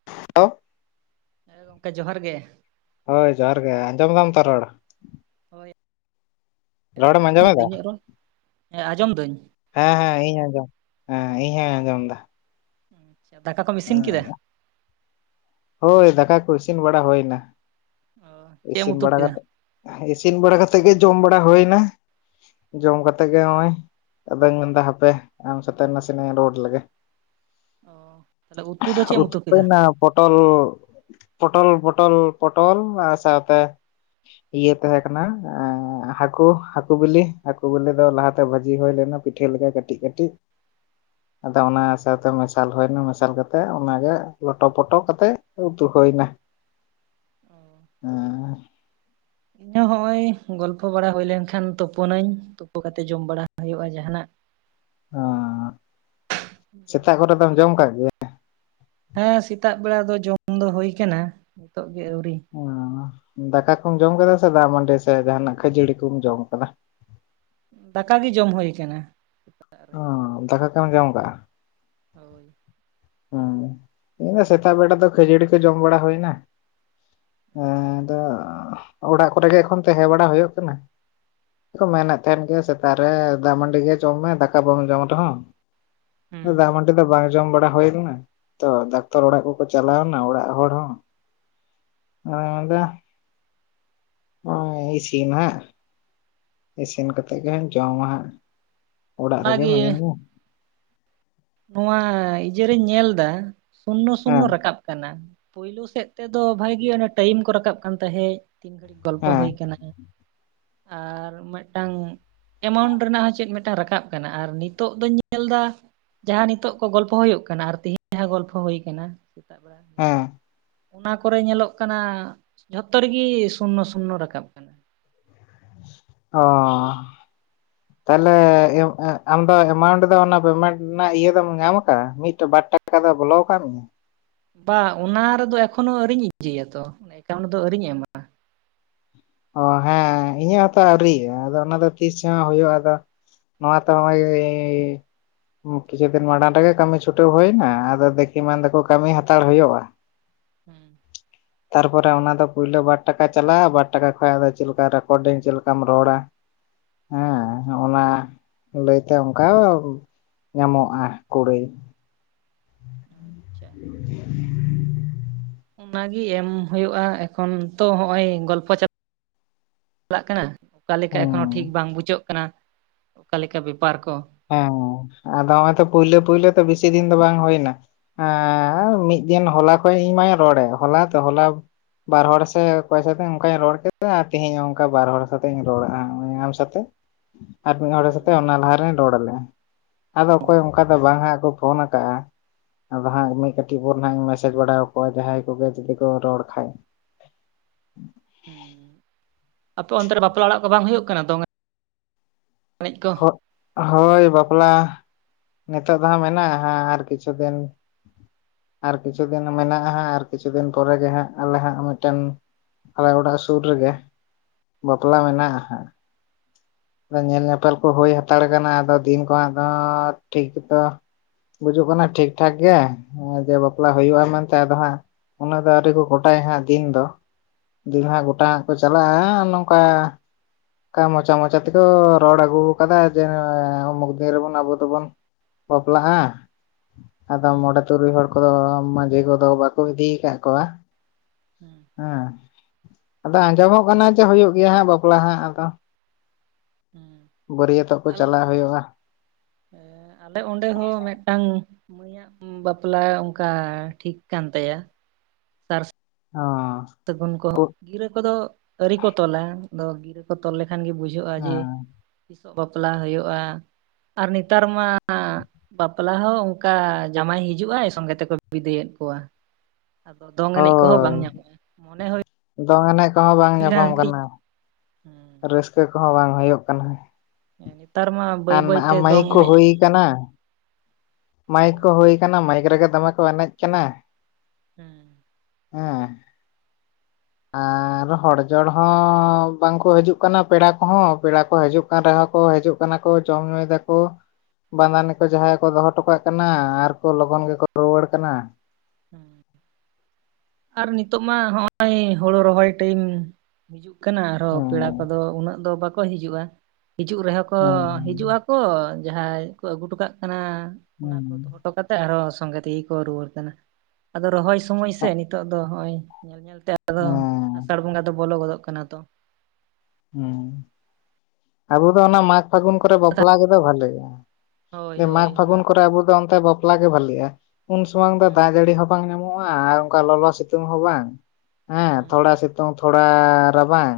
[unintelligible] ᱦᱮᱸ ᱜᱚᱝᱠᱮ ᱡᱚᱦᱟᱨ ᱜᱮ᱾ ᱦᱳᱭ ᱡᱚᱦᱟᱨ ᱜᱮ, ᱟᱸᱡᱚᱢ ᱫᱟᱢ ᱛᱚ ᱨᱚᱲ? ᱦᱳᱭ ᱨᱚᱲᱮᱢ ᱟᱸᱡᱚᱢᱚᱜ ᱠᱟᱱᱟ ᱛᱚ ᱟᱸᱡᱚᱢᱮᱫᱟ ᱤᱧᱟᱹᱜ ᱨᱚᱲ? ᱦᱮᱸ ᱟᱸᱡᱚᱢ ᱫᱟᱹᱧ᱾ ᱦᱮᱸ ᱦᱮᱸ ᱤᱧ ᱟᱸᱡᱚᱢ ᱦᱮᱸ ᱤᱧᱦᱚᱧ ᱟᱸᱡᱚᱢ ᱫᱟ᱾ ᱟᱪᱪᱷᱟ ᱫᱟᱠᱟ ᱠᱚᱢ ᱤᱥᱤᱱ ᱠᱮᱫᱟ? ᱦᱳᱭ ᱫᱟᱠᱟ ᱠᱚ ᱤᱥᱤᱱ ᱵᱟᱲᱟ ᱦᱳᱭᱱᱟ᱾ ᱚ ᱪᱮᱫ ᱮᱢ ᱤᱥᱤᱱ ᱩᱛᱩ ᱵᱟᱲᱟ ᱠᱮᱫᱟ ᱠᱟᱛᱮ ᱤᱥᱤᱱ ᱵᱟᱲᱟ ᱠᱟᱛᱮᱫ ᱜᱮ ᱡᱚᱢ ᱵᱟᱲᱟ ᱦᱳᱭᱱᱟ᱾ ᱡᱚᱢ ᱠᱟᱛᱮ ᱜᱮ ᱦᱚᱜ-ᱚᱭ ᱟᱫᱚᱧ ᱢᱮᱱᱫᱟ ᱦᱟᱯᱮ ᱟᱢ ᱥᱟᱛᱮ ᱱᱟᱥᱮᱱᱟᱜ ᱨᱳᱲ ᱞᱮᱜᱮ᱾ ᱚ ᱛᱟᱦᱚᱞᱮ ᱩᱛᱩ ᱫᱚ ᱪᱮᱫ ᱮᱢ ᱩᱛᱩ [unintelligible] ᱠᱮᱫᱟ ᱯᱚᱴᱚᱞ ᱯᱚᱴᱚᱞ ᱯᱚᱴᱚᱞ ᱯᱚᱴᱚᱞ ᱟᱨ ᱥᱟᱶᱛᱮ ᱤᱭᱟᱹ ᱛᱟᱦᱮᱸ ᱠᱟᱱᱟ ᱦᱟᱹᱠᱩ ᱦᱟᱹᱠᱩ ᱵᱤᱞᱤ ᱦᱟᱹᱠᱩ ᱵᱤᱞᱤ ᱫᱚ ᱞᱟᱦᱟᱛᱮ ᱵᱷᱟᱹᱡᱤ ᱦᱩᱭ ᱞᱮᱱᱟ᱾ ᱯᱤᱴᱷᱟᱹ ᱞᱮᱠᱟ ᱠᱟᱹᱴᱤᱡ ᱠᱟᱹᱴᱤᱡ [inaudible] ᱟᱫᱚ ᱚᱱᱟ ᱥᱟᱶᱛᱮ ᱢᱮᱥᱟᱞ ᱦᱩᱭ ᱱᱟ ᱢᱮᱥᱟᱞ ᱠᱟᱛᱮ ᱚᱱᱟᱜᱮ ᱞᱚᱴᱚ ᱯᱚᱴᱚ ᱠᱟᱛᱮ ᱩᱛᱩ ᱦᱩᱭ ᱮᱱᱟ᱾ ᱚ ᱦᱮᱸ ᱤᱧ ᱦᱚᱸ ᱦᱚᱜᱼᱚᱭ ᱜᱚᱞᱯᱷᱚ ᱵᱟᱲᱟ ᱦᱩᱭ ᱞᱮᱱ ᱠᱷᱟᱱ ᱛᱩᱯᱳᱱᱟᱹᱧ ᱛᱩᱯᱩ ᱠᱟᱛᱮ ᱡᱚᱢ ᱵᱟᱲᱟ ᱦᱩᱭᱩᱜᱼᱟ ᱡᱟᱦᱟᱱᱟᱜ᱾ [inaudible] ᱚᱸᱻ ᱡᱚᱢ ᱥᱮᱛᱟᱜ ᱵᱟᱲᱟ ᱠᱚᱨᱮ ᱠᱟᱛᱮ ᱫᱚᱢ ᱡᱚᱢ ᱠᱟᱜ ᱜᱮ ᱦᱮᱸ ᱥᱮᱛᱟᱜ ᱵᱮᱲᱟ ᱫᱚ ᱡᱚᱢ ᱫᱚ ᱦᱳᱭ ᱠᱟᱱᱟ, ᱱᱤᱛᱚᱜ ᱜᱮ ᱟᱹᱣᱨᱤ᱾ ᱟᱸ ᱫᱟᱠᱟ ᱠᱩᱢ ᱡᱚᱢ ᱠᱟᱫᱟ ᱥᱮ ᱫᱟᱜ ᱢᱟᱹᱰᱤ ᱥᱮ ᱡᱟᱦᱟᱱᱟᱜ ᱠᱷᱟᱹᱡᱟᱹᱲᱤ ᱠᱚᱢ ᱡᱚᱢ ᱠᱟᱫᱟ? ᱫᱟᱠᱟ ᱜᱮ ᱡᱚᱢ ᱦᱩᱭ ᱠᱟᱱᱟ᱾ ᱥᱮᱛᱟᱜ ᱨᱮ ᱚᱸ ᱫᱟᱠᱟ ᱠᱮᱢ ᱡᱚᱢ ᱠᱟᱜ-ᱟ᱾ ᱦᱳᱭ ᱦᱮᱸ, ᱤᱧ ᱫᱚ ᱥᱮᱛᱟᱜ ᱵᱮᱲᱟ ᱫᱚ ᱠᱷᱟᱹᱡᱟᱹᱲᱤ ᱠᱚ ᱡᱚᱢ ᱵᱟᱲᱟ ᱦᱩᱭᱱᱟ᱾ ᱚ ᱟᱫᱚ ᱚᱲᱟᱜ ᱠᱚᱨᱮ ᱜᱮ ᱮᱠᱷᱚᱱ ᱛᱟᱦᱮᱸ ᱵᱟᱲᱟ ᱦᱩᱭᱩᱜ ᱠᱟᱱᱟ ᱾ ᱠᱚ ᱢᱮᱱᱮᱫ ᱛᱟᱦᱮᱱ ᱜᱮ ᱥᱮᱛᱟᱜ ᱨᱮ ᱫᱟᱜ ᱢᱟᱹᱰᱤ ᱜᱮ ᱡᱚᱢ ᱢᱮ ᱫᱟᱠᱟ ᱵᱟᱢ ᱡᱚᱢ ᱨᱮᱦᱚᱸ ᱦᱩᱸ ᱫᱟᱜ ᱢᱟᱹᱰᱤ ᱫᱚ ᱵᱟᱝ ᱡᱚᱢ ᱵᱟᱲᱟ ᱦᱳᱭ ᱛᱚ ᱰᱟᱠᱛᱟᱨ ᱚᱲᱟᱜ ᱠᱚᱠᱚ ᱪᱟᱞᱟᱣ ᱱᱟ ᱚᱲᱟᱜ ᱦᱚᱲ ᱦᱚᱸ ᱚᱪᱚ ᱱᱚᱜ-ᱚᱭ ᱤᱥᱤᱱ ᱦᱟᱸᱜ ᱤᱥᱤᱱ ᱠᱟᱛᱮ ᱜᱮ ᱦᱟᱸᱜ ᱡᱚᱢᱟ ᱦᱟᱸᱜ ᱚᱲᱟᱜ ᱨᱮᱜᱮ ᱚᱱᱟᱜᱮ ᱢᱤᱱᱟᱹᱧᱟ ᱱᱚᱣᱟ ᱤᱭᱟᱹ ᱨᱮᱧ ᱧᱮᱞ ᱫᱟ ᱥᱩᱱᱱᱚ ᱥᱩᱱᱱᱚ ᱦᱮᱸ ᱨᱟᱠᱟᱵ ᱠᱟᱱᱟ ᱯᱩᱭᱭᱞᱩ ᱥᱮᱫ ᱛᱮᱫᱚ ᱵᱷᱟᱜᱤ ᱚᱱᱮ ᱴᱟᱭᱤᱢ ᱠᱚ ᱨᱟᱠᱟᱵ ᱠᱟᱱ ᱛᱟᱦᱮᱸᱡ ᱛᱤᱱ ᱜᱷᱟᱹᱲᱤᱡ ᱜᱚᱞᱯᱚ ᱦᱮᱸ ᱦᱩᱭ ᱟᱠᱟᱱᱟ ᱟᱨ ᱢᱮᱫᱴᱟᱝ ᱮᱢᱟᱣᱩᱱᱴ ᱨᱮᱱᱟᱜ ᱦᱚᱸ ᱪᱮᱫ ᱢᱤᱫᱴᱟᱝ ᱨᱟᱠᱟᱵ ᱠᱟᱱᱟ ᱟᱨ ᱱᱤᱛᱚᱜ ᱫᱚᱧ ᱧᱮᱞ ᱫᱟ ᱡᱟᱦᱟᱸ ᱱᱤᱛᱚᱜ ᱠᱚ ᱜᱚᱞᱯᱚ ᱦᱳᱭᱳᱜ ᱠᱟᱱᱟ᱾ ᱟᱨ ᱛᱤᱦᱤᱧ ᱡᱟᱦᱟᱸ ᱜᱚᱞᱯᱚ ᱦᱳᱭ ᱟᱠᱟᱱᱟ ᱾ ᱥᱮᱛᱟᱜ ᱵᱮᱲᱟ ᱡᱟᱦᱟᱸ ᱦᱮᱸ ᱚᱱᱟ ᱠᱚᱨᱮ ᱧᱮᱞᱚᱜ ᱠᱟᱱᱟ ᱡᱷᱚᱛᱚ ᱨᱮᱜᱮ ᱥᱩᱱᱱᱚ ᱥᱩᱱᱱᱚ ᱨᱟᱠᱟᱵ ᱠᱟᱱᱟ᱾ ᱚᱻ [inaudible] ᱛᱟᱦᱚᱞᱮ ᱟᱢ ᱫᱚ ᱮᱢᱟᱣᱩᱱᱴ ᱫᱚ᱾ ᱚᱱᱟ ᱯᱮᱢᱮᱱᱴ ᱨᱮᱱᱟᱜ ᱤᱭᱟᱹ ᱫᱚᱢ ᱧᱟᱢ ᱟᱠᱟᱜᱼᱟ ᱢᱤᱫ ᱵᱟᱨ ᱴᱟᱠᱟ ᱴᱟᱠᱟ ᱫᱚ ᱵᱚᱞ ᱠᱟᱜ ᱢᱮᱭᱟ᱾ ᱵᱟ ᱚᱱᱟ ᱨᱮᱫᱚ ᱮᱠᱷᱚᱱᱚ ᱟᱹᱣᱨᱤᱧ ᱤᱭᱟᱹᱭ ᱟᱛᱚ, ᱮᱠᱟᱣᱩᱱᱴ ᱫᱚ ᱟᱹᱣᱨᱤᱧ ᱮᱢᱼᱟ᱾ ᱚ ᱦᱮᱸ ᱤᱧᱟᱹᱜ ᱦᱚᱸᱛᱚ ᱟᱹᱣᱨᱤ᱾ ᱟᱫᱚ ᱚᱱᱟ ᱫᱚ ᱛᱤᱥ ᱦᱚᱸ ᱦᱳᱭᱳᱜᱼᱟ ᱟᱫᱚ ᱱᱚᱣᱟ ᱛᱚ ᱱᱚᱜᱼᱚᱭ [inaudible] ᱠᱤᱪᱷᱩ ᱫᱤᱱ ᱢᱟᱲᱟᱝ ᱨᱮᱜᱮ ᱠᱟᱹᱢᱤ ᱪᱷᱩᱴᱟᱹ ᱦᱳᱭ ᱮᱱᱟ ᱾ ᱟᱫᱚ ᱫᱮᱠᱤ ᱢᱮᱱ ᱫᱟᱠᱚ ᱠᱟᱹᱢᱤ ᱦᱟᱛᱟᱲ ᱦᱳᱭᱳᱜᱼᱟ᱾ ᱦᱩᱸ ᱛᱟᱨᱯᱚᱨᱮ ᱚᱱᱟ ᱫᱚ ᱯᱩᱭᱞᱳ ᱵᱟᱨ ᱴᱟᱠᱟ ᱪᱟᱞᱟᱜᱼᱟ ᱾ ᱵᱟᱨ ᱴᱟᱠᱟ [inaudible] ᱴᱟᱠᱟ ᱠᱷᱚᱡ ᱟᱫᱚ ᱫᱚ ᱪᱮᱫ ᱞᱮᱠᱟ ᱨᱮᱠᱚᱨᱰᱤᱝ ᱪᱮᱫ ᱞᱮᱠᱟᱢ ᱨᱚᱲᱟ᱾ ᱦᱮᱸ ᱚᱱᱟ ᱞᱟᱹᱭ ᱛᱮ ᱚᱱᱠᱟ ᱧᱟᱢᱚᱜᱼᱟ ᱠᱩᱲᱟᱹᱭ ᱟᱪᱪᱷᱟ [inaudible] ᱚᱱᱟᱜᱤ ᱮᱢ ᱦᱳᱭᱳᱜᱼᱟ ᱾ ᱮᱠᱷᱚᱱ ᱛᱚ ᱦᱚᱜᱼᱚᱭ ᱜᱚᱞᱯᱚ [unintelligible] ᱪᱟᱞᱟᱜ ᱠᱟᱱᱟ᱾ ᱚᱠᱟ ᱞᱮᱠᱟ ᱦᱮᱸ ᱮᱠᱷᱚᱱᱳ ᱴᱷᱤᱠ ᱵᱟᱝ ᱵᱩᱡᱟᱹᱜ ᱠᱟᱱᱟ᱾ ᱚᱠᱟ ᱞᱮᱠᱟ ᱵᱮᱯᱟᱨ ᱠᱚ᱾ ᱦᱮᱸ ᱟᱫᱚ ᱦᱚᱜᱼᱚᱭ ᱛᱚ ᱯᱳᱭᱞᱳ ᱯᱳᱭᱞᱳ ᱛᱚ ᱵᱮᱥᱤ ᱫᱤᱱ ᱫᱚ ᱵᱟᱝ ᱦᱳᱭᱱᱟ᱾ ᱮᱸ ᱢᱤᱫ ᱫᱤᱱ ᱦᱚᱞᱟ ᱠᱷᱚᱱ ᱤᱧ ᱢᱟᱧ ᱨᱚᱲᱮᱫ, ᱦᱚᱞᱟ ᱫᱚ ᱦᱚᱞᱟ ᱵᱟᱨ ᱦᱚᱲ ᱥᱮ ᱚᱠᱚᱭ ᱥᱟᱛᱮ ᱚᱱᱠᱟᱧ ᱨᱚᱲ ᱠᱮᱫᱟ᱾ ᱟᱨ ᱛᱮᱦᱮᱧ ᱦᱚᱸ ᱚᱱᱠᱟ ᱵᱟᱨ ᱦᱚᱲ ᱥᱟᱛᱮ ᱤᱧ ᱨᱚᱲᱟ ᱦᱚᱜᱼᱚᱭ ᱟᱢ ᱥᱟᱛᱮ ᱟᱨ ᱢᱤᱫ ᱦᱚᱲ ᱦᱩᱸ ᱥᱟᱛᱮ ᱚᱱᱟ ᱞᱟᱦᱟᱨᱮᱧ ᱨᱚᱲ ᱞᱮᱜᱼᱟ᱾ ᱟᱫᱚ ᱚ ᱚᱠᱚᱭ ᱚᱱᱠᱟ ᱫᱚ ᱵᱟᱝ ᱦᱟᱸᱜ ᱠᱚ ᱯᱷᱳᱱ ᱟᱠᱟᱜᱼᱟ᱾ ᱟᱫᱚ ᱦᱟᱸᱜ ᱢᱤᱫ ᱠᱟᱹᱴᱤᱡ ᱯᱚᱨ ᱠᱷᱟᱸᱜ ᱤᱧ ᱢᱮᱥᱮᱡ ᱵᱟᱲᱟ ᱟᱠᱚᱣᱟ ᱡᱟᱦᱟᱸᱭ ᱠᱚᱜᱮ ᱡᱩᱫᱤ ᱠᱚ ᱨᱚᱲ ᱠᱷᱟᱡ᱾ ᱦᱩᱸ, ᱟᱯᱮ ᱚᱱᱛᱮ ᱨᱮ ᱵᱟᱯᱞᱟ ᱚᱲᱟᱜ ᱠᱚ ᱵᱟᱝ ᱦᱳᱭᱳᱜ ᱠᱟᱱᱟ ᱾ ᱫᱚᱝ ᱮᱱᱮᱡᱽ ᱠᱚ ᱦᱳᱭ ᱵᱟᱯᱞᱟ ᱱᱤᱛᱳ ᱫᱚ ᱦᱟᱸ ᱢᱮᱱᱟᱜᱼᱟ ᱦᱟᱸᱜ ᱟᱨ ᱠᱤᱪᱷᱩ ᱫᱤᱱ ᱟᱨ ᱠᱤᱪᱷᱩ ᱫᱤᱱ ᱢᱮᱱᱟᱜᱼᱟ ᱦᱟᱸᱜ ᱟᱨ ᱠᱤᱪᱷᱩ ᱫᱤᱱ ᱯᱚᱨᱮ ᱜᱮ ᱦᱟᱸᱜ ᱟᱞᱮ ᱦᱟᱸᱜ ᱢᱤᱫᱴᱮᱱ ᱟᱞᱮ ᱚᱲᱟᱜ ᱥᱩᱨ ᱨᱮᱜᱮ, ᱵᱟᱯᱞᱟ ᱢᱮᱱᱟᱜᱼᱟ ᱦᱟᱸᱜ᱾ ᱧᱮᱞ ᱧᱮᱯᱮᱞ ᱠᱚ ᱦᱳᱭ ᱦᱟᱛᱟᱲ ᱠᱟᱱᱟ᱾ ᱟᱫᱚ ᱫᱤᱱ ᱠᱚᱫᱚ ᱴᱷᱤᱠ ᱜᱮᱛᱚ ᱵᱩᱡᱩᱜ ᱠᱟᱱᱟ ᱴᱷᱤᱠ ᱴᱷᱟᱠ ᱜᱮ᱾ ᱡᱮ ᱵᱟᱯᱞᱟ ᱦᱳᱭᱳᱜᱼᱟ ᱢᱮᱱᱛᱮ ᱟᱫᱚ ᱦᱟᱸᱜ ᱩᱱᱟᱹᱜ ᱫᱚ ᱟᱹᱣᱨᱤ ᱠᱚ ᱜᱚᱴᱟᱭᱟ ᱦᱟᱸᱜ ᱫᱤᱱ ᱫᱚ᱾ ᱫᱤᱱ ᱦᱟᱸᱜ ᱜᱚᱴᱟ ᱦᱟᱸᱜ ᱠᱚ ᱪᱟᱞᱟᱜᱼᱟ ᱱᱚᱝᱠᱟ ᱚᱱᱠᱟ ᱢᱚᱪᱟ ᱢᱚᱪᱟ ᱛᱮᱠᱚ ᱨᱚᱲ ᱟᱹᱜᱩ ᱟᱠᱟᱫᱟ ᱡᱮ, ᱩᱢᱩᱠ ᱫᱤᱱ ᱨᱮᱵᱚᱱ ᱟᱵᱚ ᱫᱚᱵᱚᱱ ᱵᱟᱯᱞᱟ ᱟᱜ ᱟᱫᱚ ᱦᱩᱸ ᱢᱚᱬᱮ, ᱛᱩᱨᱩᱭ ᱦᱚᱲ ᱠᱚᱫᱚ ᱢᱟᱹᱡᱷᱤ ᱠᱚᱫᱚ ᱵᱟᱠᱚ ᱤᱫᱤ ᱠᱟᱜ ᱠᱚᱣᱟ᱾ ᱦᱩᱸ ᱦᱮᱸ, ᱟᱫᱚ ᱟᱸᱡᱚᱢᱚᱜ ᱠᱟᱱᱟ ᱡᱮ ᱦᱳᱭᱳᱜ ᱜᱮᱭᱟ ᱦᱟᱸᱜ ᱵᱟᱯᱞᱟ ᱦᱟᱸᱜ ᱟᱫᱚ᱾ ᱦᱩᱸ ᱵᱟᱹᱨᱭᱟᱹᱛᱚᱜ ᱠᱚ ᱪᱟᱞᱟᱣ ᱦᱳᱭᱳᱜᱼᱟ᱾ ᱮᱸᱜ ᱟᱞᱮ ᱚᱸᱰᱮ ᱦᱚᱸ ᱢᱮᱫᱴᱟᱝ ᱢᱟᱹᱭᱼᱟᱜ ᱵᱟᱯᱞᱟ ᱚᱱᱠᱟ ᱴᱷᱤᱠ ᱠᱟᱱ ᱛᱟᱭᱟ᱾ ᱥᱟᱨ - ᱚ ᱥᱟᱹᱜᱩᱱ ᱠᱚ ᱜᱤᱨᱟᱹ ᱠᱚᱫᱚ ᱟᱹᱣᱨᱤ ᱠᱚ ᱛᱚᱞᱟ ᱾ ᱟᱫᱚ ᱜᱤᱨᱟᱹ ᱠᱚ ᱛᱚᱞ ᱞᱮᱠᱷᱟᱱ ᱜᱮ ᱵᱩᱡᱷ ᱵᱩᱡᱷᱟᱹᱜᱼᱟ ᱡᱮ, ᱦᱮᱸ ᱛᱤᱥ ᱚᱜ ᱵᱟᱯᱞᱟ ᱦᱳᱭᱳᱜᱼᱟ᱾ ᱟᱨ ᱱᱮᱛᱟᱨ ᱢᱟ ᱵᱟᱯᱞᱟ ᱦᱚᱸ ᱚᱱᱠᱟ ᱡᱟᱹᱢᱟᱭ ᱦᱤᱡᱩᱜᱼᱟᱭ ᱥᱚᱸᱜᱮ ᱛᱮᱠᱚ ᱵᱤᱫᱟᱹᱭ ᱮᱫ ᱠᱚᱣᱟ᱾ ᱟᱫᱚ ᱫᱚᱝ ᱮᱱᱮᱡᱽ ᱠᱚᱦᱚᱸ ᱵᱟᱝ ᱦᱳᱭ ᱧᱟᱢᱚᱜᱼᱟ᱾ ᱢᱚᱱᱮ ᱦᱳᱭᱳᱜ ᱫᱚᱝ ᱮᱱᱮᱡ ᱠᱚᱦᱚᱸ ᱵᱟᱝ ᱧᱟᱯᱟᱢ ᱠᱟᱱᱟ᱾ ᱦᱮᱸ ᱨᱟᱹᱥᱠᱟᱹ ᱠᱚᱦᱚᱸ ᱵᱟᱝ ᱦᱳᱭᱳᱜ ᱠᱟᱱᱟ᱾ ᱱᱮᱛᱟᱨ ᱢᱟ ᱵᱟᱹᱭ ᱟᱨ ᱵᱟᱹᱭᱛᱮ ᱫᱚᱝ ᱢᱟᱹᱭᱤᱠ ᱠᱚ ᱮᱱᱮᱡ ᱦᱩᱭ ᱠᱟᱱᱟ‌‌ ᱾ ᱢᱟᱭᱤᱠ ᱦᱳᱭ ᱠᱚ ᱦᱩᱭ ᱠᱟᱱᱟ ᱢᱟᱭᱤᱠ ᱨᱮᱜᱮ ᱫᱚᱢᱮ ᱠᱚ ᱮᱱᱮᱡ ᱠᱟᱱᱟ ᱾ ᱦᱮᱸ ᱦᱮᱸ [unintelligible] ᱟᱨ ᱦᱚᱲ ᱡᱚᱲ ᱦᱚᱸ ᱵᱟᱝᱠᱚ ᱦᱤᱡᱩᱜ ᱠᱟᱱᱟ ᱯᱮᱲᱟ ᱠᱚᱦᱚᱸ ᱯᱮᱲᱟ ᱠᱚ ᱦᱤᱡᱩᱜ ᱠᱟᱱᱟ, ᱨᱮᱦᱚᱸ ᱠᱚ ᱦᱤᱡᱩᱜ ᱠᱟᱱᱟ ᱠᱚ ᱡᱚᱢ ᱧᱩᱭ ᱫᱟᱠᱚ ᱵᱟᱸᱫᱟᱱᱤ ᱠᱚ ᱡᱟᱦᱟᱸᱭ ᱠᱚ ᱫᱚᱦᱚ, ᱦᱚᱴᱚ ᱠᱟᱜ ᱠᱟᱱᱟ ᱟᱨ ᱠᱚ ᱞᱚᱜᱚᱱ ᱜᱮᱠᱚ ᱨᱩᱣᱟᱹᱲ ᱠᱟᱱᱟ ᱾ ᱟᱨ ᱱᱤᱛᱚᱜ ᱢᱟ ᱦᱚᱸᱜᱼᱚᱭ ᱦᱳᱲᱩ ᱨᱚᱦᱚᱭ ᱴᱟᱭᱤᱢ ᱾ ᱦᱤᱡᱩᱜ ᱠᱟᱱᱟ ᱟᱨᱦᱚᱸ ᱯᱮᱲᱟ ᱦᱩᱸ ᱠᱚᱫᱚ ᱩᱱᱟᱹᱜ ᱫᱚ ᱵᱟᱠᱚ ᱦᱤᱡᱩᱜᱼᱟ ᱾ ᱦᱤᱡᱩᱜ ᱨᱮᱦᱚᱸ ᱠᱚ ᱦᱩᱸ ᱦᱤᱡᱩᱜᱼᱟ, ᱠᱚ ᱡᱟᱦᱟᱸᱭ ᱠᱚ ᱟᱹᱜᱩ ᱦᱚᱴᱚ ᱠᱟᱜ ᱠᱟᱱᱟ ᱚᱱᱟ ᱦᱩᱸ ᱠᱚ ᱫᱚᱦᱚ ᱦᱚᱴᱚ ᱠᱟ ᱠᱟᱛᱮ ᱟᱨᱚ ᱥᱚᱸᱜᱮ ᱛᱮᱜᱮ ᱠᱚ ᱨᱩᱣᱟᱹᱲ ᱠᱟᱱᱟ ᱟᱫᱚ ᱨᱚᱦᱚᱭ ᱥᱚᱢᱚᱭ ᱥᱮ ᱱᱤᱛᱚᱜ ᱫᱚ ᱱᱚᱜ ᱚᱭ ᱧᱮᱞ ᱧᱮᱞᱛᱮ, ᱟᱫᱚ ᱦᱩᱸ ᱟᱥᱟᱲ ᱵᱚᱸᱜᱟ ᱫᱚ ᱵᱚᱞᱚ ᱜᱚᱫᱚᱜ ᱠᱟᱱᱟ ᱛᱚ ᱾ ᱦᱮᱸ ᱟᱵᱚ ᱫᱚ ᱚᱱᱟ ᱢᱟᱜᱽ ᱯᱷᱟᱹᱜᱩᱱ ᱠᱚᱨᱮ ᱵᱟᱯᱞᱟ ᱜᱮᱚ ᱵᱷᱟᱹᱞᱮᱭᱟ ᱾ ᱦᱳᱭ ᱡᱮ ᱢᱟᱜᱽ ᱦᱳᱭ ᱯᱷᱟᱹᱜᱩᱱ ᱢᱟ ᱠᱚᱨᱮ ᱟᱵᱚ ᱫᱚ ᱚᱱᱛᱮ ᱵᱟᱯᱞᱟ, ᱵᱟᱯᱞᱟᱜ ᱜᱮ ᱵᱷᱟᱞᱤᱜᱼᱟ ᱩᱱ ᱥᱚᱢᱟᱝ ᱫᱚ ᱫᱟᱜ ᱦᱩᱸ ᱡᱟᱹᱲᱤ ᱦᱚᱸ ᱵᱟᱝ ᱧᱟᱢᱚᱜᱼᱟ ᱟᱨ ᱚᱱᱠᱟ ᱞᱚᱞᱚ ᱥᱤᱛᱩᱝ ᱦᱚᱸ ᱵᱟᱝ ᱦᱮ ᱦᱩᱸ ᱛᱷᱚᱲᱟ ᱥᱤᱛᱩᱝ ᱾ ᱥᱤᱛᱚᱝ ᱛᱷᱚᱲᱟ ᱨᱟᱵᱟᱝ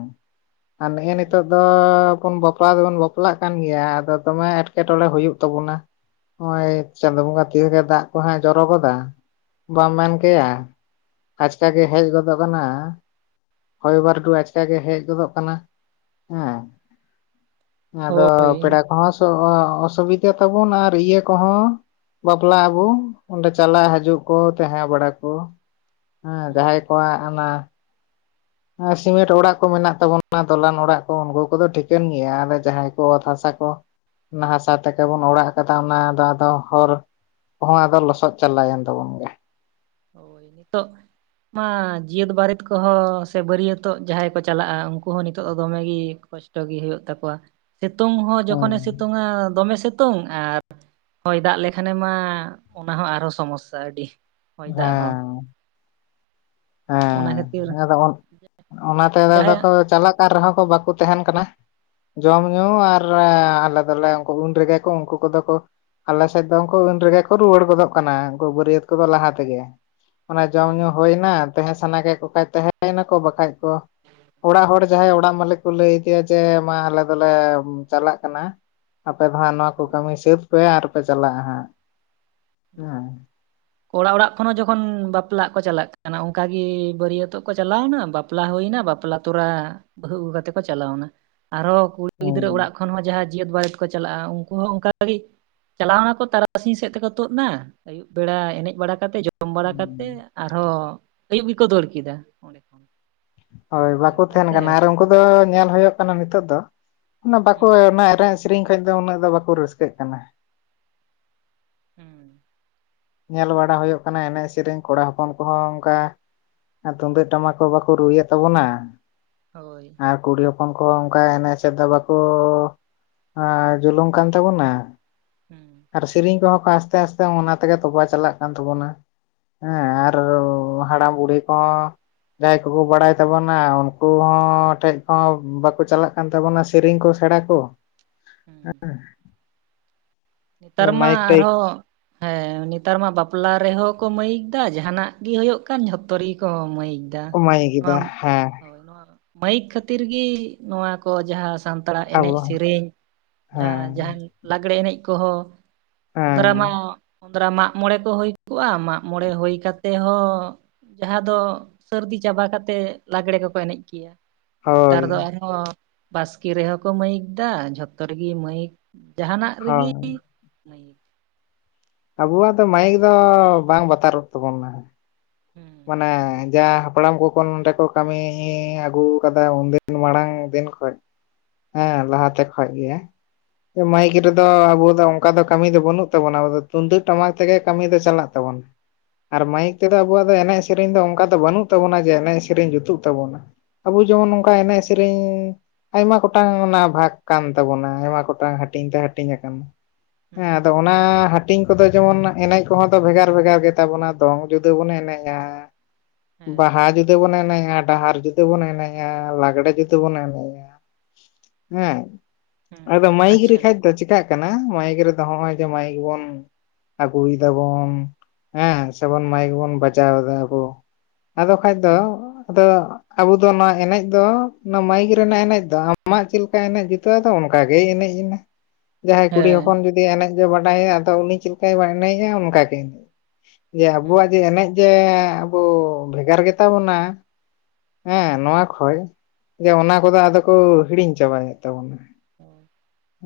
ᱟᱨ ᱱᱮᱜᱼᱮ ᱱᱤᱛᱳ ᱦᱩᱸ ᱫᱚ ᱻ ᱵᱚᱱ ᱵᱟᱯᱞᱟ ᱫᱚᱵᱚᱱ ᱵᱟᱯᱞᱟᱜ ᱠᱟᱱ ᱜᱮᱭᱟ ᱟᱫᱚ ᱫᱚᱢᱮ ᱮᱴᱠᱮᱴᱚᱬᱮ ᱦᱩᱭᱩᱜ ᱛᱟᱵᱚᱱᱟ ᱾ ᱱᱚᱜᱚᱭ ᱪᱟᱸᱫᱳ ᱵᱚᱸᱜᱟ ᱛᱤᱭᱮ ᱫᱟᱜ ᱠᱚᱦ ᱡᱚᱨᱚ ᱜᱚᱫᱟ ᱵᱟᱢ ᱢᱮᱱ ᱠᱮᱭᱟ ᱾ ᱟᱪᱠᱟ ᱜᱮ ᱦᱮᱡ ᱜᱚᱫᱚᱜ ᱠᱟᱱᱟ ᱾ ᱦᱚᱭ ᱵᱟᱹᱨᱰᱩ ᱟᱪᱠᱟ ᱜᱮ ᱦᱮᱡ ᱜᱚᱫᱚᱜ ᱠᱟᱱᱟ ᱦᱮᱸ ᱾ ᱟᱫᱚ ᱦᱳᱭ ᱯᱮᱲᱟ ᱠᱚᱦᱚᱸ ᱚᱥᱩᱵᱤᱫᱟ ᱛᱟᱵᱚᱱ ᱟᱨ ᱤᱭᱟᱹ ᱠᱚᱦᱚᱸ, ᱵᱟᱯᱞᱟ ᱟᱵᱚ ᱚᱸᱰᱮ ᱪᱟᱞᱟᱜ ᱦᱤᱡᱩᱜ ᱠᱚ ᱛᱟᱦᱮᱸ ᱵᱟᱲᱟ ᱠᱚ ᱾ ᱦᱮᱸ ᱡᱟᱦᱟᱸᱭ ᱦᱩᱸ ᱠᱚᱣᱟᱜ ᱚᱱᱟᱻ ᱟᱨ ᱥᱤᱢᱮᱱᱴ ᱚᱲᱟᱜ ᱠᱚ ᱢᱮᱱᱟᱜ ᱛᱟᱵᱚᱱᱟ ᱫᱚᱞᱟᱱ ᱚᱲᱟᱜ ᱠᱚ ᱩᱱᱠᱩ ᱠᱚᱫᱚ ᱴᱷᱤᱠᱟᱹᱱ ᱜᱮᱭᱟ ᱟᱨ ᱡᱟᱦᱟᱸᱭ ᱠᱚ ᱚᱛ ᱦᱟᱥᱟ ᱠᱚᱻ ᱦᱟᱥᱟ ᱛᱮᱜᱮ ᱵᱚᱱ ᱚᱲᱟᱜ ᱠᱟᱫᱟ ᱚᱱᱟ ᱫᱚ ᱟᱫᱚ ᱦᱚᱨᱻ ᱦᱚᱸ ᱟᱫᱚ ᱞᱚᱥᱚᱫ ᱪᱟᱞᱟᱭᱮᱱ ᱛᱟᱵᱚᱱ ᱜᱮ ᱾ ᱛᱚ ᱢᱟ ᱡᱟᱹᱛ ᱵᱟᱹᱨᱮᱛ ᱠᱚᱦᱚᱸ ᱥᱮ ᱵᱟᱹᱨᱭᱟᱹᱛᱚᱜ ᱡᱟᱦᱟᱸᱭ ᱠᱚ ᱪᱟᱞᱟᱜᱼᱟ ᱩᱱᱠᱩ ᱦᱚᱸ ᱱᱤᱛᱚᱜ ᱫᱚ ᱫᱚᱢᱮᱜ ᱜᱮ ᱠᱚᱥᱴᱚᱜᱻ ᱴᱚ ᱜᱮ ᱦᱩᱭᱩᱜ ᱛᱟᱠᱚᱣᱟ ᱾ ᱥᱤᱛᱩᱝ ᱦᱚᱸ ᱡᱚᱠᱷᱚᱱᱮ ᱦᱮᱸ ᱥᱤᱛᱩᱝᱟ ᱫᱚᱢᱮ ᱥᱤᱛᱩᱝ ᱟᱨ, ᱦᱳᱭ ᱫᱟᱜ ᱞᱮᱠᱷᱟᱱᱮ ᱢᱟ ᱚᱱᱟ ᱦᱚᱸ ᱟᱨᱦᱚᱸ ᱥᱚᱢᱚᱥᱥᱟ ᱟᱹᱰᱤ ᱾ ᱦᱮᱸ ᱚᱱᱟ ᱠᱷᱟᱹᱛᱤᱨ ᱦᱮᱸ ᱟᱫᱚ ᱚᱱᱟᱛᱮ ᱟ ᱡᱟᱦᱟᱸᱭᱟᱜ ᱠᱚ ᱪᱟᱞᱟᱜᱻ ᱠᱟᱱ ᱨᱮᱦᱚᱸ ᱠᱚ ᱵᱟᱠᱚ ᱛᱟᱦᱮᱱ ᱠᱟᱱᱟ ᱾ ᱡᱚᱢ ᱧᱩ ᱟᱨ ᱟᱞᱮ ᱫᱚᱞᱮ ᱩᱱ ᱩᱱ ᱨᱮᱜᱮ ᱠᱚ ᱩᱱᱠᱩ ᱠᱚᱫᱚ ᱠᱚ, ᱟᱞᱮᱥᱮᱫ ᱫᱚ ᱩᱱᱠᱩ ᱩᱱ ᱨᱮᱜᱮ ᱠᱚ ᱨᱩᱣᱟᱹᱲ ᱜᱚᱫᱚᱜ ᱠᱟᱱᱟ, ᱩᱱᱠᱩ ᱵᱟᱹᱨᱭᱟᱹᱛ ᱠᱚᱫᱚ ᱞᱟᱦᱟ ᱛᱮᱜᱮ ᱾ ᱚᱱᱟ ᱡᱚᱢ ᱦᱩᱸ ᱧᱩ ᱦᱩᱭᱱᱟ ᱛᱟᱦᱮᱸ ᱥᱟᱱᱟ ᱠᱮᱫ ᱠᱚ ᱠᱷᱟᱱᱡ ᱛᱟᱦᱮᱸ ᱭᱮᱱᱟᱠᱚ ᱵᱟᱠᱷᱟᱡ ᱠᱚ ᱚᱲᱟᱜ ᱦᱚᱲᱻ ᱡᱟᱦᱟᱸᱭ ᱚᱲᱟᱜ ᱢᱟᱹᱞᱤᱠ ᱠᱚ ᱞᱟᱹᱭ ᱟᱫᱮᱭᱟ ᱡᱮ ᱢᱟ ᱟᱞᱮ ᱫᱚᱞᱮ ᱪᱟᱞᱟᱜ ᱠᱟᱱᱟ ᱾ ᱟᱯᱮ ᱫᱚ ᱦᱟᱸᱜ ᱱᱚᱣᱟ ᱠᱚ ᱦᱳᱭ ᱠᱟᱹᱢᱤ ᱥᱟᱹᱛ ᱯᱮ ᱟᱨ ᱯᱮ ᱪᱟᱞᱟᱜᱼᱟ ᱦᱟᱸᱜ ᱦᱩᱸ ᱦᱮᱸ ᱾ ᱠᱚᱲᱟ ᱚᱲᱟᱜ ᱠᱷᱚᱱ ᱦᱚᱸ ᱡᱚᱠᱷᱚᱱ ᱵᱟᱯᱞᱟᱜ ᱠᱚ ᱪᱟᱞᱟᱜ ᱠᱟᱱᱟ, ᱚᱱᱠᱟᱜ ᱜᱮ ᱵᱟᱹᱨᱭᱟᱹᱛᱚᱜ ᱠᱚ ᱪᱟᱞᱟᱣᱱᱟ ᱵᱟᱯ ᱞᱟ ᱦᱩᱭ ᱵᱟᱯᱞᱟ ᱛᱚᱨᱟ ᱵᱟᱹᱦᱩ ᱟᱜᱩ ᱠᱟᱛᱮ ᱠᱚ ᱪᱟᱞᱟᱣᱱᱟ ᱟᱨᱦᱚ ᱠᱩᱲᱤ ᱦᱮᱸ ᱜᱤᱫᱽᱨᱟᱹ ᱚᱲᱟᱜ ᱠᱚ ᱦᱚᱸ ᱡᱟᱦᱟᱸ ᱡᱤᱭᱟᱹᱛ ᱵᱟᱨᱮᱛ ᱠᱚ ᱪᱟᱞᱟᱜᱼᱟ ᱩᱱᱠᱩ ᱦᱚᱸ ᱚᱱᱠᱟᱜ ᱜᱮ ᱪᱟᱞᱟᱣᱱᱟ ᱠᱚ ᱛᱟᱨᱟᱥᱤᱧ ᱥᱮᱫ ᱛᱮᱠᱚ ᱛᱳᱫ ᱮᱱᱟ ᱟᱹᱭᱩᱵ ᱵᱮᱲᱟ ᱮᱱᱮᱡ ᱵᱟᱲᱟ ᱠᱟᱛᱮ ᱡᱚᱢ ᱵᱟᱲᱟ ᱠᱟᱛᱮ ᱦᱮᱸ ᱟᱨᱦᱚᱸ ᱟᱭᱩᱵ ᱜᱮᱠᱚ ᱫᱟᱹᱲ ᱠᱮᱫᱟ ᱾ ᱦᱳᱭ ᱵᱟᱠᱚ ᱛᱟᱦᱮᱱ ᱠᱟᱱᱟ ᱟᱨ ᱟᱨᱠᱤ ᱩᱱᱠᱩ ᱫᱚ ᱧᱮᱞ ᱦᱩᱭᱩᱜ ᱠᱟᱱᱟ ᱱᱤᱛᱚᱜ ᱫᱚ! ᱚᱱᱟ ᱵᱟᱠᱚ ᱦᱩᱸ ᱚᱱᱟ ᱮᱱᱮᱡ ᱥᱮᱨᱮᱧ ᱠᱷᱚᱱ ᱫᱚ ᱩᱱᱟᱹᱜ ᱫᱚ ᱵᱟᱠᱚ ᱨᱟᱹᱥᱠᱟᱹᱜ ᱠᱟᱱᱟ ᱾ ᱦᱮᱸ ᱧᱮᱞ ᱵᱟᱲᱟ ᱦᱩᱭᱩᱜ ᱠᱟᱱᱟ ᱮᱱᱮᱡ ᱥᱮᱨᱮᱧ ᱠᱚᱲᱟ ᱦᱚᱯᱚᱱ ᱠᱚᱦᱚᱸ ᱚᱱᱠᱟ ᱟᱨ ᱛᱩᱢᱫᱟᱹᱜ ᱴᱟᱢᱟᱠ ᱦᱚᱸ ᱵᱟᱠᱚ ᱨᱩᱭᱮᱫ ᱛᱟᱵᱚᱱᱟ᱾ ᱦᱳᱭ ᱟᱨ ᱠᱩᱲᱤ ᱦᱚᱯᱚᱱ ᱠᱚ ᱚᱱᱠᱟ ᱮᱱᱮᱡᱥᱮᱫ ᱵᱟᱠᱚ ᱡᱩᱞᱩᱢ ᱠᱟᱱ ᱛᱟᱵᱚᱱᱟ᱾ ᱦᱩᱸ ᱟᱨ ᱥᱮᱨᱮᱧ ᱠᱚᱦᱚᱸ ᱠᱚ ᱟᱥᱛᱮ ᱟᱥᱛᱮ ᱚᱱᱟ ᱛᱮᱜᱮ ᱛᱚᱵᱟ ᱪᱟᱞᱟᱜ ᱠᱟᱱ ᱛᱟᱵᱚᱱᱟ᱾ ᱦᱮᱸ ᱟᱨ ᱦᱟᱲᱟᱢ ᱵᱩᱲᱦᱤ ᱠᱚ ᱡᱟᱦᱟᱸᱭ ᱠᱚᱠᱚ ᱵᱟᱲᱟᱭ ᱛᱟᱵᱚᱱᱟ ᱩᱱᱠᱩ ᱦᱚᱸ ᱴᱷᱮᱡ ᱦᱚᱸ ᱵᱟᱠᱚ ᱪᱟᱞᱟᱜ ᱠᱟᱱ ᱛᱟᱵᱚᱱᱟ ᱥᱮᱨᱮᱧ ᱠᱚ ᱥᱮᱬᱟ ᱠᱚ ᱦᱩᱸ ᱦᱮᱸ ᱱᱮᱛᱟᱨ ᱢᱟ ᱟᱨᱦᱚᱸ ᱦᱮᱸ ᱱᱮᱛᱟᱨ ᱢᱟ ᱵᱟᱯᱞᱟ ᱨᱮᱦᱚᱸ ᱠᱚ ᱢᱟᱹᱭᱤᱠ ᱫᱟ ᱡᱟᱦᱟᱱᱟᱜ ᱜᱤ ᱦᱩᱭᱩᱜ ᱠᱟᱱ ᱡᱷᱚᱛᱚ ᱨᱮᱜᱮ ᱠᱚ ᱢᱟᱹᱭᱤᱠ ᱫᱟᱜ ᱠᱚ ᱢᱟᱭᱤᱠ ᱮᱫᱟ ᱦᱮᱸ ᱱᱚᱣᱟ ᱢᱟᱹᱭᱤᱠ ᱠᱷᱟᱹᱛᱤᱨ ᱜᱮ ᱱᱚᱣᱟ ᱠᱚ ᱡᱟᱦᱟᱸ ᱥᱟᱱᱛᱟᱲ ᱥᱟᱱᱛᱟᱲ ᱮᱱᱮᱡ ᱟᱵᱚ ᱥᱮᱨᱮᱧ ᱡᱟ ᱦᱮᱸ ᱡᱟᱦᱟᱱ ᱞᱟᱜᱽᱲᱮ ᱮᱱᱮᱡ ᱠᱚᱦᱚᱸ ᱚᱸᱫᱽᱨᱟ ᱦᱮᱸ ᱢᱟᱸᱨᱟ ᱢᱟᱜᱽ ᱢᱚᱬᱮ ᱠᱚ ᱦᱩᱭ ᱠᱚᱜᱼᱟ ᱢᱟᱜᱽ ᱢᱚᱲᱮ ᱦᱩᱭ ᱠᱟᱛᱮ ᱛᱮᱦᱚᱸ ᱡᱟᱦᱟᱸ ᱫᱚ ᱥᱟᱹᱨᱫᱤ ᱪᱟᱵᱟ ᱠᱟᱛᱮ ᱞᱟᱜᱽᱲᱮ ᱠᱚᱠᱚ ᱮᱱᱮᱡ ᱜᱮᱭᱟ ᱱᱮᱛᱟᱨ ᱫᱚ ᱦᱳᱭ ᱟᱨᱦᱚᱸ ᱵᱟᱥᱠᱮ ᱨᱮᱦᱚᱸ ᱠᱚ ᱢᱟᱹᱭᱤᱠ ᱫᱟ ᱡᱷᱚᱛᱚ ᱨᱮᱜᱮ ᱢᱟᱹᱭᱤᱠ ᱡᱟᱦᱟᱱᱟᱜ ᱨᱮᱜᱤ ᱦᱳᱭ ᱢᱟᱭᱤᱠ ᱟᱵᱚᱣᱟᱜ ᱫᱚ ᱢᱟᱭᱤᱠ ᱫᱚ ᱵᱟᱝ ᱵᱟᱛᱟᱨᱚᱜ ᱛᱟᱵᱚᱱᱟ ᱦᱩᱸ ᱢᱟᱱᱮ ᱡᱟᱦᱟ ᱦᱟᱯᱲᱟᱢ ᱠᱚᱠᱚ ᱱᱚᱰᱮ ᱠᱚ ᱠᱟᱹᱢᱤ ᱟᱹᱜᱩ ᱠᱟᱫᱟ ᱩᱱᱫᱤᱱ ᱢᱟᱲᱟᱝ ᱫᱤᱱ ᱠᱷᱚᱡ ᱦᱩᱸ ᱦᱮᱸ ᱞᱟᱦᱟᱛᱮ ᱠᱷᱚᱡ ᱜᱮ ᱢᱟᱹᱭᱤᱠ ᱨᱮᱫᱚ ᱟᱵᱚ ᱫᱚ ᱚᱱᱠᱟ ᱫᱚ ᱠᱟᱹᱢᱤ ᱫᱚ ᱵᱟᱹᱱᱩᱜ ᱛᱟᱵᱚᱱᱟ ᱟᱵᱚ ᱫᱚ ᱛᱩᱢᱫᱟᱹᱜ ᱴᱟᱢᱟᱠ ᱛᱮᱜᱮ ᱠᱟᱹᱢᱤ ᱫᱚ ᱪᱟᱞᱟᱜ ᱛᱟᱵᱚᱱ ᱟᱨ ᱢᱟᱭᱤᱠ ᱛᱮᱫᱚ ᱟᱵᱚᱣᱟᱜ ᱮᱱᱮᱡ ᱥᱮᱨᱮᱧ ᱫᱚ ᱚᱱᱠᱟ ᱫᱚ ᱵᱟᱹᱱᱩᱜ ᱛᱟᱵᱚᱱᱟ ᱡᱮ ᱮᱱᱮᱡ ᱥᱮᱨᱮᱧ ᱡᱩᱛᱩᱜ ᱛᱟᱵᱚᱱᱟ ᱟᱵᱚ ᱡᱮᱢᱚᱱ ᱦᱳᱭ ᱮᱱᱮᱡ ᱨᱤᱧ ᱟᱭᱢᱟ ᱜᱚᱴᱟᱝ ᱚᱱᱟ ᱵᱷᱟᱜᱽ ᱠᱟᱱ ᱛᱟᱵᱚᱱᱟ ᱟᱭᱢᱟ ᱜᱚᱴᱟᱝ ᱦᱟᱹᱴᱤᱧ ᱛᱮ ᱦᱟᱹᱴᱤᱧ ᱟᱠᱟᱱᱟ ᱦᱩᱸ ᱟᱫᱚ ᱚᱱᱟ ᱦᱟᱹᱴᱤᱧ ᱠᱚᱫᱚ ᱡᱮᱢᱚᱱ ᱮᱱᱮᱡ ᱠᱚᱦᱚᱸ ᱫᱚ ᱵᱷᱮᱜᱟᱨ ᱵᱷᱮᱜᱟᱨ ᱜᱮᱛᱟᱵᱚᱱᱟ ᱫᱚᱝ ᱡᱩᱫᱟᱹ ᱵᱚᱱ ᱮᱱᱮᱡ ᱦᱮᱸ ᱵᱟᱦᱟ ᱡᱩᱫᱤ ᱵᱚᱱ ᱮᱱᱮᱡᱼᱟ ᱰᱟᱦᱟᱨ ᱡᱩᱫᱤ ᱦᱩᱸ ᱵᱚᱱ ᱮᱱᱮᱡ ᱞᱟᱜᱽᱲᱮ ᱡᱩᱫᱤ ᱵᱚᱱ ᱮᱱᱮᱡᱼᱟ ᱦᱮᱸ ᱦᱩᱸ ᱟᱫᱚ ᱢᱟᱹᱭᱤᱠ ᱨᱮ ᱟᱪᱪᱷᱟ ᱠᱷᱟᱱ ᱛᱚ ᱪᱮᱠᱟᱜ ᱠᱟᱱᱟ ᱢᱟᱭᱤᱠ ᱨᱮᱫᱚ ᱱᱚᱜ ᱚᱚᱭ ᱡᱮ ᱢᱟᱭᱤᱠ ᱵᱚᱱ ᱟᱹᱜᱩᱭ ᱫᱟᱵᱚᱱ ᱦᱮᱸ ᱥᱮᱵᱚᱱ ᱢᱟᱭ ᱜᱮᱵᱚᱱ ᱵᱟ ᱡᱟᱣ ᱫᱟ ᱠᱚ ᱟᱫᱚ ᱠᱷᱟᱱ ᱫᱚ ᱦᱩᱸ ᱟᱫᱚ ᱟᱵᱚ ᱫᱚ ᱱᱚᱣᱟ ᱮᱱᱮᱡ ᱫᱚ ᱱᱚᱣᱟ ᱢᱟᱹᱭᱤᱠ ᱨᱮᱱᱟᱜ ᱮᱱᱮᱡ ᱫᱚ ᱟᱢᱟᱜ ᱪᱮᱫ ᱞᱮᱠᱟ ᱮᱱᱮᱡ ᱡᱩᱛᱩᱜᱼᱟᱹ ᱟᱫᱚ ᱚᱱᱠᱟᱜᱮ ᱮᱱᱮᱡ ᱮᱱᱟ [inaudible] ᱡᱟᱦᱟᱸᱭ ᱠᱩᱲᱤ ᱦᱮᱸ ᱦᱚᱯᱚᱱ ᱡᱩᱫᱤ ᱮᱱᱮᱡ ᱫᱚ ᱵᱟᱰᱟᱭᱟ ᱟᱫᱚ ᱩᱱᱤ ᱪᱮᱫ ᱞᱮᱠᱟᱭ ᱵᱟᱭ ᱮᱱᱮᱡᱟ ᱚᱱᱠᱟᱜᱮ ᱮᱱᱮᱡ ᱡᱮ ᱦᱩᱸ ᱟᱵᱚᱣᱟᱜ ᱡᱮ ᱮᱱᱮᱡ ᱡᱮ ᱟᱵᱚ ᱵᱷᱮᱜᱟᱨ ᱜᱮᱛᱟ ᱵᱚᱱᱟ ᱦᱮᱸ ᱱᱚᱣᱟ ᱠᱷᱚᱡ ᱡᱮ ᱚᱱᱟ ᱠᱚᱫᱚ ᱟᱫᱚ ᱠᱚ ᱦᱳᱭ ᱦᱤᱲᱤᱧ ᱪᱟᱵᱟᱭᱮᱫ ᱛᱟᱵᱚᱱᱟ᱾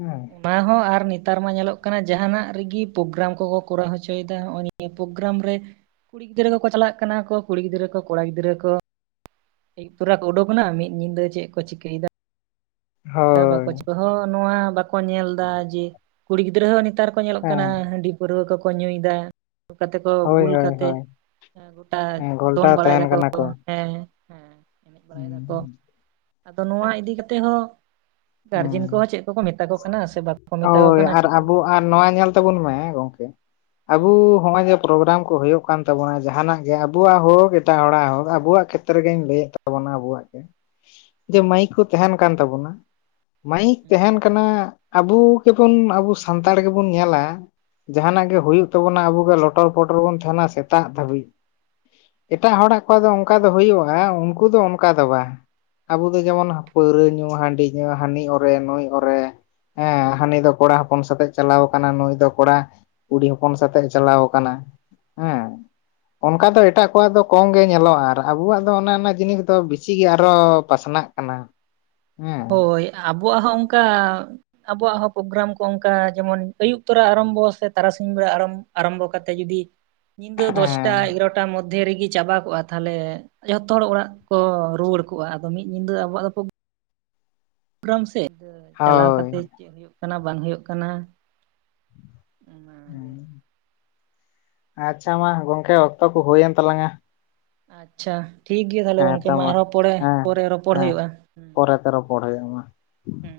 ᱦᱮᱸ ᱢᱟ ᱦᱚᱸ ᱟᱨ ᱱᱮᱛᱟᱨ ᱢᱟ ᱧᱮᱞᱚᱜ ᱠᱟᱱᱟ ᱡᱟᱦᱟᱱᱟᱜ ᱨᱮᱜᱮ ᱯᱨᱳᱜᱨᱟᱢ ᱠᱚᱠᱚ ᱠᱚᱨᱟᱣ ᱦᱚᱪᱚᱭᱮᱫᱟ ᱦᱚᱜᱼᱚᱭ ᱫᱟ ᱱᱤᱭᱟᱹ ᱯᱨᱳᱜᱨᱟᱢ ᱨᱮ ᱠᱩᱲᱤ ᱜᱤᱫᱽᱨᱟᱹ ᱠᱚᱠᱚ ᱪᱟᱞᱟᱜ ᱠᱟᱱᱟ ᱠᱚ ᱠᱩᱲᱤ ᱜᱤᱫᱽᱨᱟᱹ ᱠᱚ ᱠᱚᱲᱟ ᱜᱤᱫᱽᱨᱟᱹ ᱠᱚ ᱟᱹᱭᱩᱵ ᱛᱚᱨᱟ ᱠᱚ ᱩᱰᱩᱠ ᱮᱱᱟ ᱢᱤᱫ ᱧᱤᱫᱟᱹ ᱪᱮᱫ ᱠᱚ ᱪᱤᱠᱟᱹᱭᱮᱫᱟ ᱦᱳᱭ ᱵᱟᱠᱚ ᱪᱤᱠᱟᱹ ᱦᱚᱸ ᱱᱚᱣᱟ ᱵᱟᱠᱚ ᱧᱮᱞ ᱮᱫᱟ ᱡᱮ ᱠᱩᱲᱤ ᱜᱤᱫᱽᱨᱟᱹ ᱦᱚᱸ ᱱᱮᱛᱟᱨ ᱠᱚ ᱧᱮᱞᱚᱜ ᱠᱟᱱᱟ ᱦᱮᱸ ᱦᱟᱺᱰᱤ ᱯᱟᱹᱣᱨᱟᱹ ᱠᱚᱠᱚ ᱧᱩᱭᱫᱟ ᱚᱠᱟ ᱛᱮᱠᱚ ᱦᱳᱭ ᱵᱩᱞ ᱦᱳᱭ ᱠᱟᱛᱮ ᱦᱳᱭ ᱜᱚᱴᱟ ᱦᱮᱸ ᱫᱚᱱ ᱜᱷᱚᱞᱴᱟᱣ ᱵᱟᱲᱟᱭ ᱛᱟᱦᱮᱱ ᱫᱟᱠᱚ ᱠᱟᱱᱟ ᱠᱚ ᱦᱮᱸ ᱦᱮᱸ ᱮᱱᱮᱡ ᱵᱟᱲᱟᱭ ᱫᱟᱠᱚ ᱟᱫᱚ ᱱᱚᱣᱟ ᱤᱫᱤ ᱠᱟᱛᱮᱜ ᱦᱚᱸ ᱜᱟᱨᱡᱮᱱ ᱠᱚᱦᱚᱸ ᱪᱮᱫ ᱠᱚᱠᱚ ᱢᱮᱛᱟ ᱠᱚ ᱠᱟᱱᱟ ᱥᱮ ᱵᱟᱠᱚ ᱢᱮᱛᱟ ᱠᱚ ᱳᱭ ᱠᱟᱱᱟ ᱟᱨ ᱪᱤᱠᱟᱹᱢ ᱟᱵᱚ ᱟᱨ ᱵᱩᱡᱷᱟᱹᱣᱟ ᱱᱚᱣᱟ ᱧᱮᱞ ᱛᱟᱵᱚᱱ ᱢᱮ ᱜᱚᱝᱠᱮ ᱦᱩᱸ ᱟᱵᱚ ᱱᱚᱜᱼᱚᱭ ᱡᱮ ᱯᱨᱳᱜᱨᱟᱢ ᱠᱚ ᱦᱩᱭᱩᱜ ᱠᱟᱱ ᱛᱟᱵᱚᱱᱟ ᱡᱟᱦᱟᱱᱟᱜ ᱜᱮ ᱟᱵᱚᱣᱟᱜ ᱦᱳᱠ ᱮᱴᱟᱜ ᱦᱚᱲᱟᱜ ᱦᱳᱠ ᱟᱵᱚᱣᱟᱜ ᱠᱷᱮᱛᱨᱮᱜᱤᱧ ᱞᱟᱹᱭᱮᱫ ᱛᱟᱵᱚᱱᱟ ᱟᱵᱚᱣᱟᱜ ᱜᱮ᱾ [inaudible] ᱡᱮ ᱢᱟᱹᱭᱤᱠ ᱠᱚ ᱛᱟᱦᱮᱱ ᱠᱟᱱ ᱛᱟᱵᱚᱱᱟ ᱢᱟᱭᱤᱠ ᱦᱩᱸ ᱛᱟᱦᱮᱱ ᱠᱟᱱᱟ ᱟᱵᱩ ᱜᱮᱵᱚᱱ ᱟᱵᱩ ᱥᱟᱱᱛᱟᱲ ᱜᱮᱵᱩᱱ ᱧᱮᱞᱟ ᱡᱟᱦᱟᱱᱟᱜ ᱜᱮ ᱦᱩᱭᱩᱜ ᱛᱟᱵᱚᱱᱟ ᱟᱵᱚ ᱫᱚ ᱞᱚᱴᱚᱨ ᱯᱚᱴᱚᱨ ᱵᱚᱱ ᱛᱟᱦᱮᱱᱟ ᱥᱮᱛᱟᱜ ᱫᱷᱟᱹᱵᱤᱡ ᱮᱴᱟᱜ ᱦᱚᱲᱟᱜ ᱠᱚᱣᱟᱜ ᱫᱚ ᱚᱝᱠᱟ ᱫᱚ ᱦᱩᱭᱩᱜ-ᱟ ᱩᱱᱠᱩ ᱫᱚ ᱚᱱᱠᱟ ᱫᱚ ᱵᱟᱝ ᱟᱵᱚ ᱫᱚ ᱡᱮᱢᱚᱱ ᱯᱟᱹᱣᱨᱟᱹ ᱧᱩ ᱦᱟᱺᱰᱤ ᱧᱩ ᱦᱟᱹᱱᱤ ᱚᱨᱮ ᱱᱩᱭ ᱚᱨᱮ ᱦᱮᱸ ᱦᱩᱸ ᱦᱟᱹᱱᱤ ᱫᱚ ᱠᱚᱲᱟ ᱦᱚᱯᱚᱱ ᱥᱟᱛᱮᱜ ᱪᱟᱞᱟᱣ ᱟᱠᱟᱱᱟ ᱱᱩᱭ ᱫᱚ ᱠᱚᱲᱟ ᱠᱩᱲᱤ ᱦᱚᱯᱚᱱ ᱥᱟᱛᱮᱜ ᱮ ᱪᱟᱞᱟᱣ ᱟᱠᱟᱱᱟ᱾ ᱦᱮᱸ ᱚᱱᱠᱟ ᱫᱚ ᱮᱴᱟᱜ ᱠᱚᱣᱟᱜ ᱫᱚ ᱠᱚᱢ ᱜᱮ ᱧᱮᱞᱚᱜ-ᱟ ᱟᱨ ᱟᱵᱚᱣᱟᱜ ᱫᱚ ᱚᱱᱮ ᱚᱱᱟ ᱡᱤᱱᱤᱥ ᱫᱚ ᱵᱤᱥᱤᱜ ᱜᱮ ᱟᱨᱚ ᱯᱟᱥᱱᱟᱜ ᱠᱟᱱᱟ ᱦᱮᱸ ᱦᱳᱭ ᱟᱵᱚᱣᱟᱜ ᱦᱚᱸ ᱚᱝᱠᱟ ᱟᱵᱚᱣᱟᱜ ᱦᱚᱸ ᱯᱳᱜᱨᱟᱢ ᱠᱚ ᱚᱝᱠᱟ ᱡᱮᱢᱚᱱ ᱟᱹᱭᱩᱵ ᱛᱚᱨᱟ ᱟᱨᱟᱢᱵᱚ ᱟ ᱥᱮ ᱛᱟᱨᱟᱥᱤᱧ ᱵᱮᱲᱟ ᱟᱨᱟᱢ ᱟᱨᱟᱢᱵᱚ ᱠᱟᱛᱮ ᱡᱩᱫᱤ ᱧᱤᱫᱟᱹ ᱫᱚᱥᱴᱟ ᱦᱮᱸ ᱮᱜᱨᱚᱴᱟ ᱢᱚᱫᱽᱫᱷᱮ ᱨᱤᱜᱤ ᱪᱟᱵᱟ ᱠᱚᱜᱟ ᱛᱟᱦᱚᱞᱮ ᱡᱷᱚᱛᱚ ᱦᱚᱲ ᱚᱲᱟᱜ ᱠᱚ ᱨᱩᱣᱟᱹᱲ ᱠᱚᱜ-ᱟ ᱟᱫᱚ ᱢᱤᱫ ᱧᱤᱫᱟᱹ ᱟᱵᱚᱣᱟᱜ ᱫᱚ ᱯᱳᱜᱨᱟᱢ ᱥᱮ ᱪᱟᱞᱟᱣ ᱦᱳᱭ ᱠᱟᱛᱮ ᱪᱮᱫ ᱦᱩᱭᱩᱜ ᱠᱟᱱᱟ ᱵᱟᱝ ᱦᱩᱭᱩᱜ ᱠᱟᱱᱟ [unintelligible] ᱟᱪᱪᱷᱟ ᱢᱟ ᱜᱚᱝᱠᱮ ᱚᱠᱛᱚ ᱠᱚ ᱦᱩᱭᱮᱱ ᱛᱟᱞᱟᱝ-ᱟ ᱟᱪᱪᱷᱟ ᱴᱷᱤᱠ ᱜᱮᱭᱟ ᱛᱟᱦᱚᱞᱮ ᱦᱮᱸ ᱜᱚᱝᱠᱮ ᱛᱚ ᱢᱟ ᱟᱨᱦᱚᱸ ᱯᱚᱲᱮ ᱯᱚᱨᱮ ᱨᱚᱯᱚᱲ ᱦᱳᱭᱳᱜ-ᱟ᱾ ᱯᱚᱨᱮᱛᱮ ᱨᱚᱯᱚᱲ ᱦᱳᱭᱳᱜ-ᱟ ᱢᱟ᱾ ᱦᱩᱸ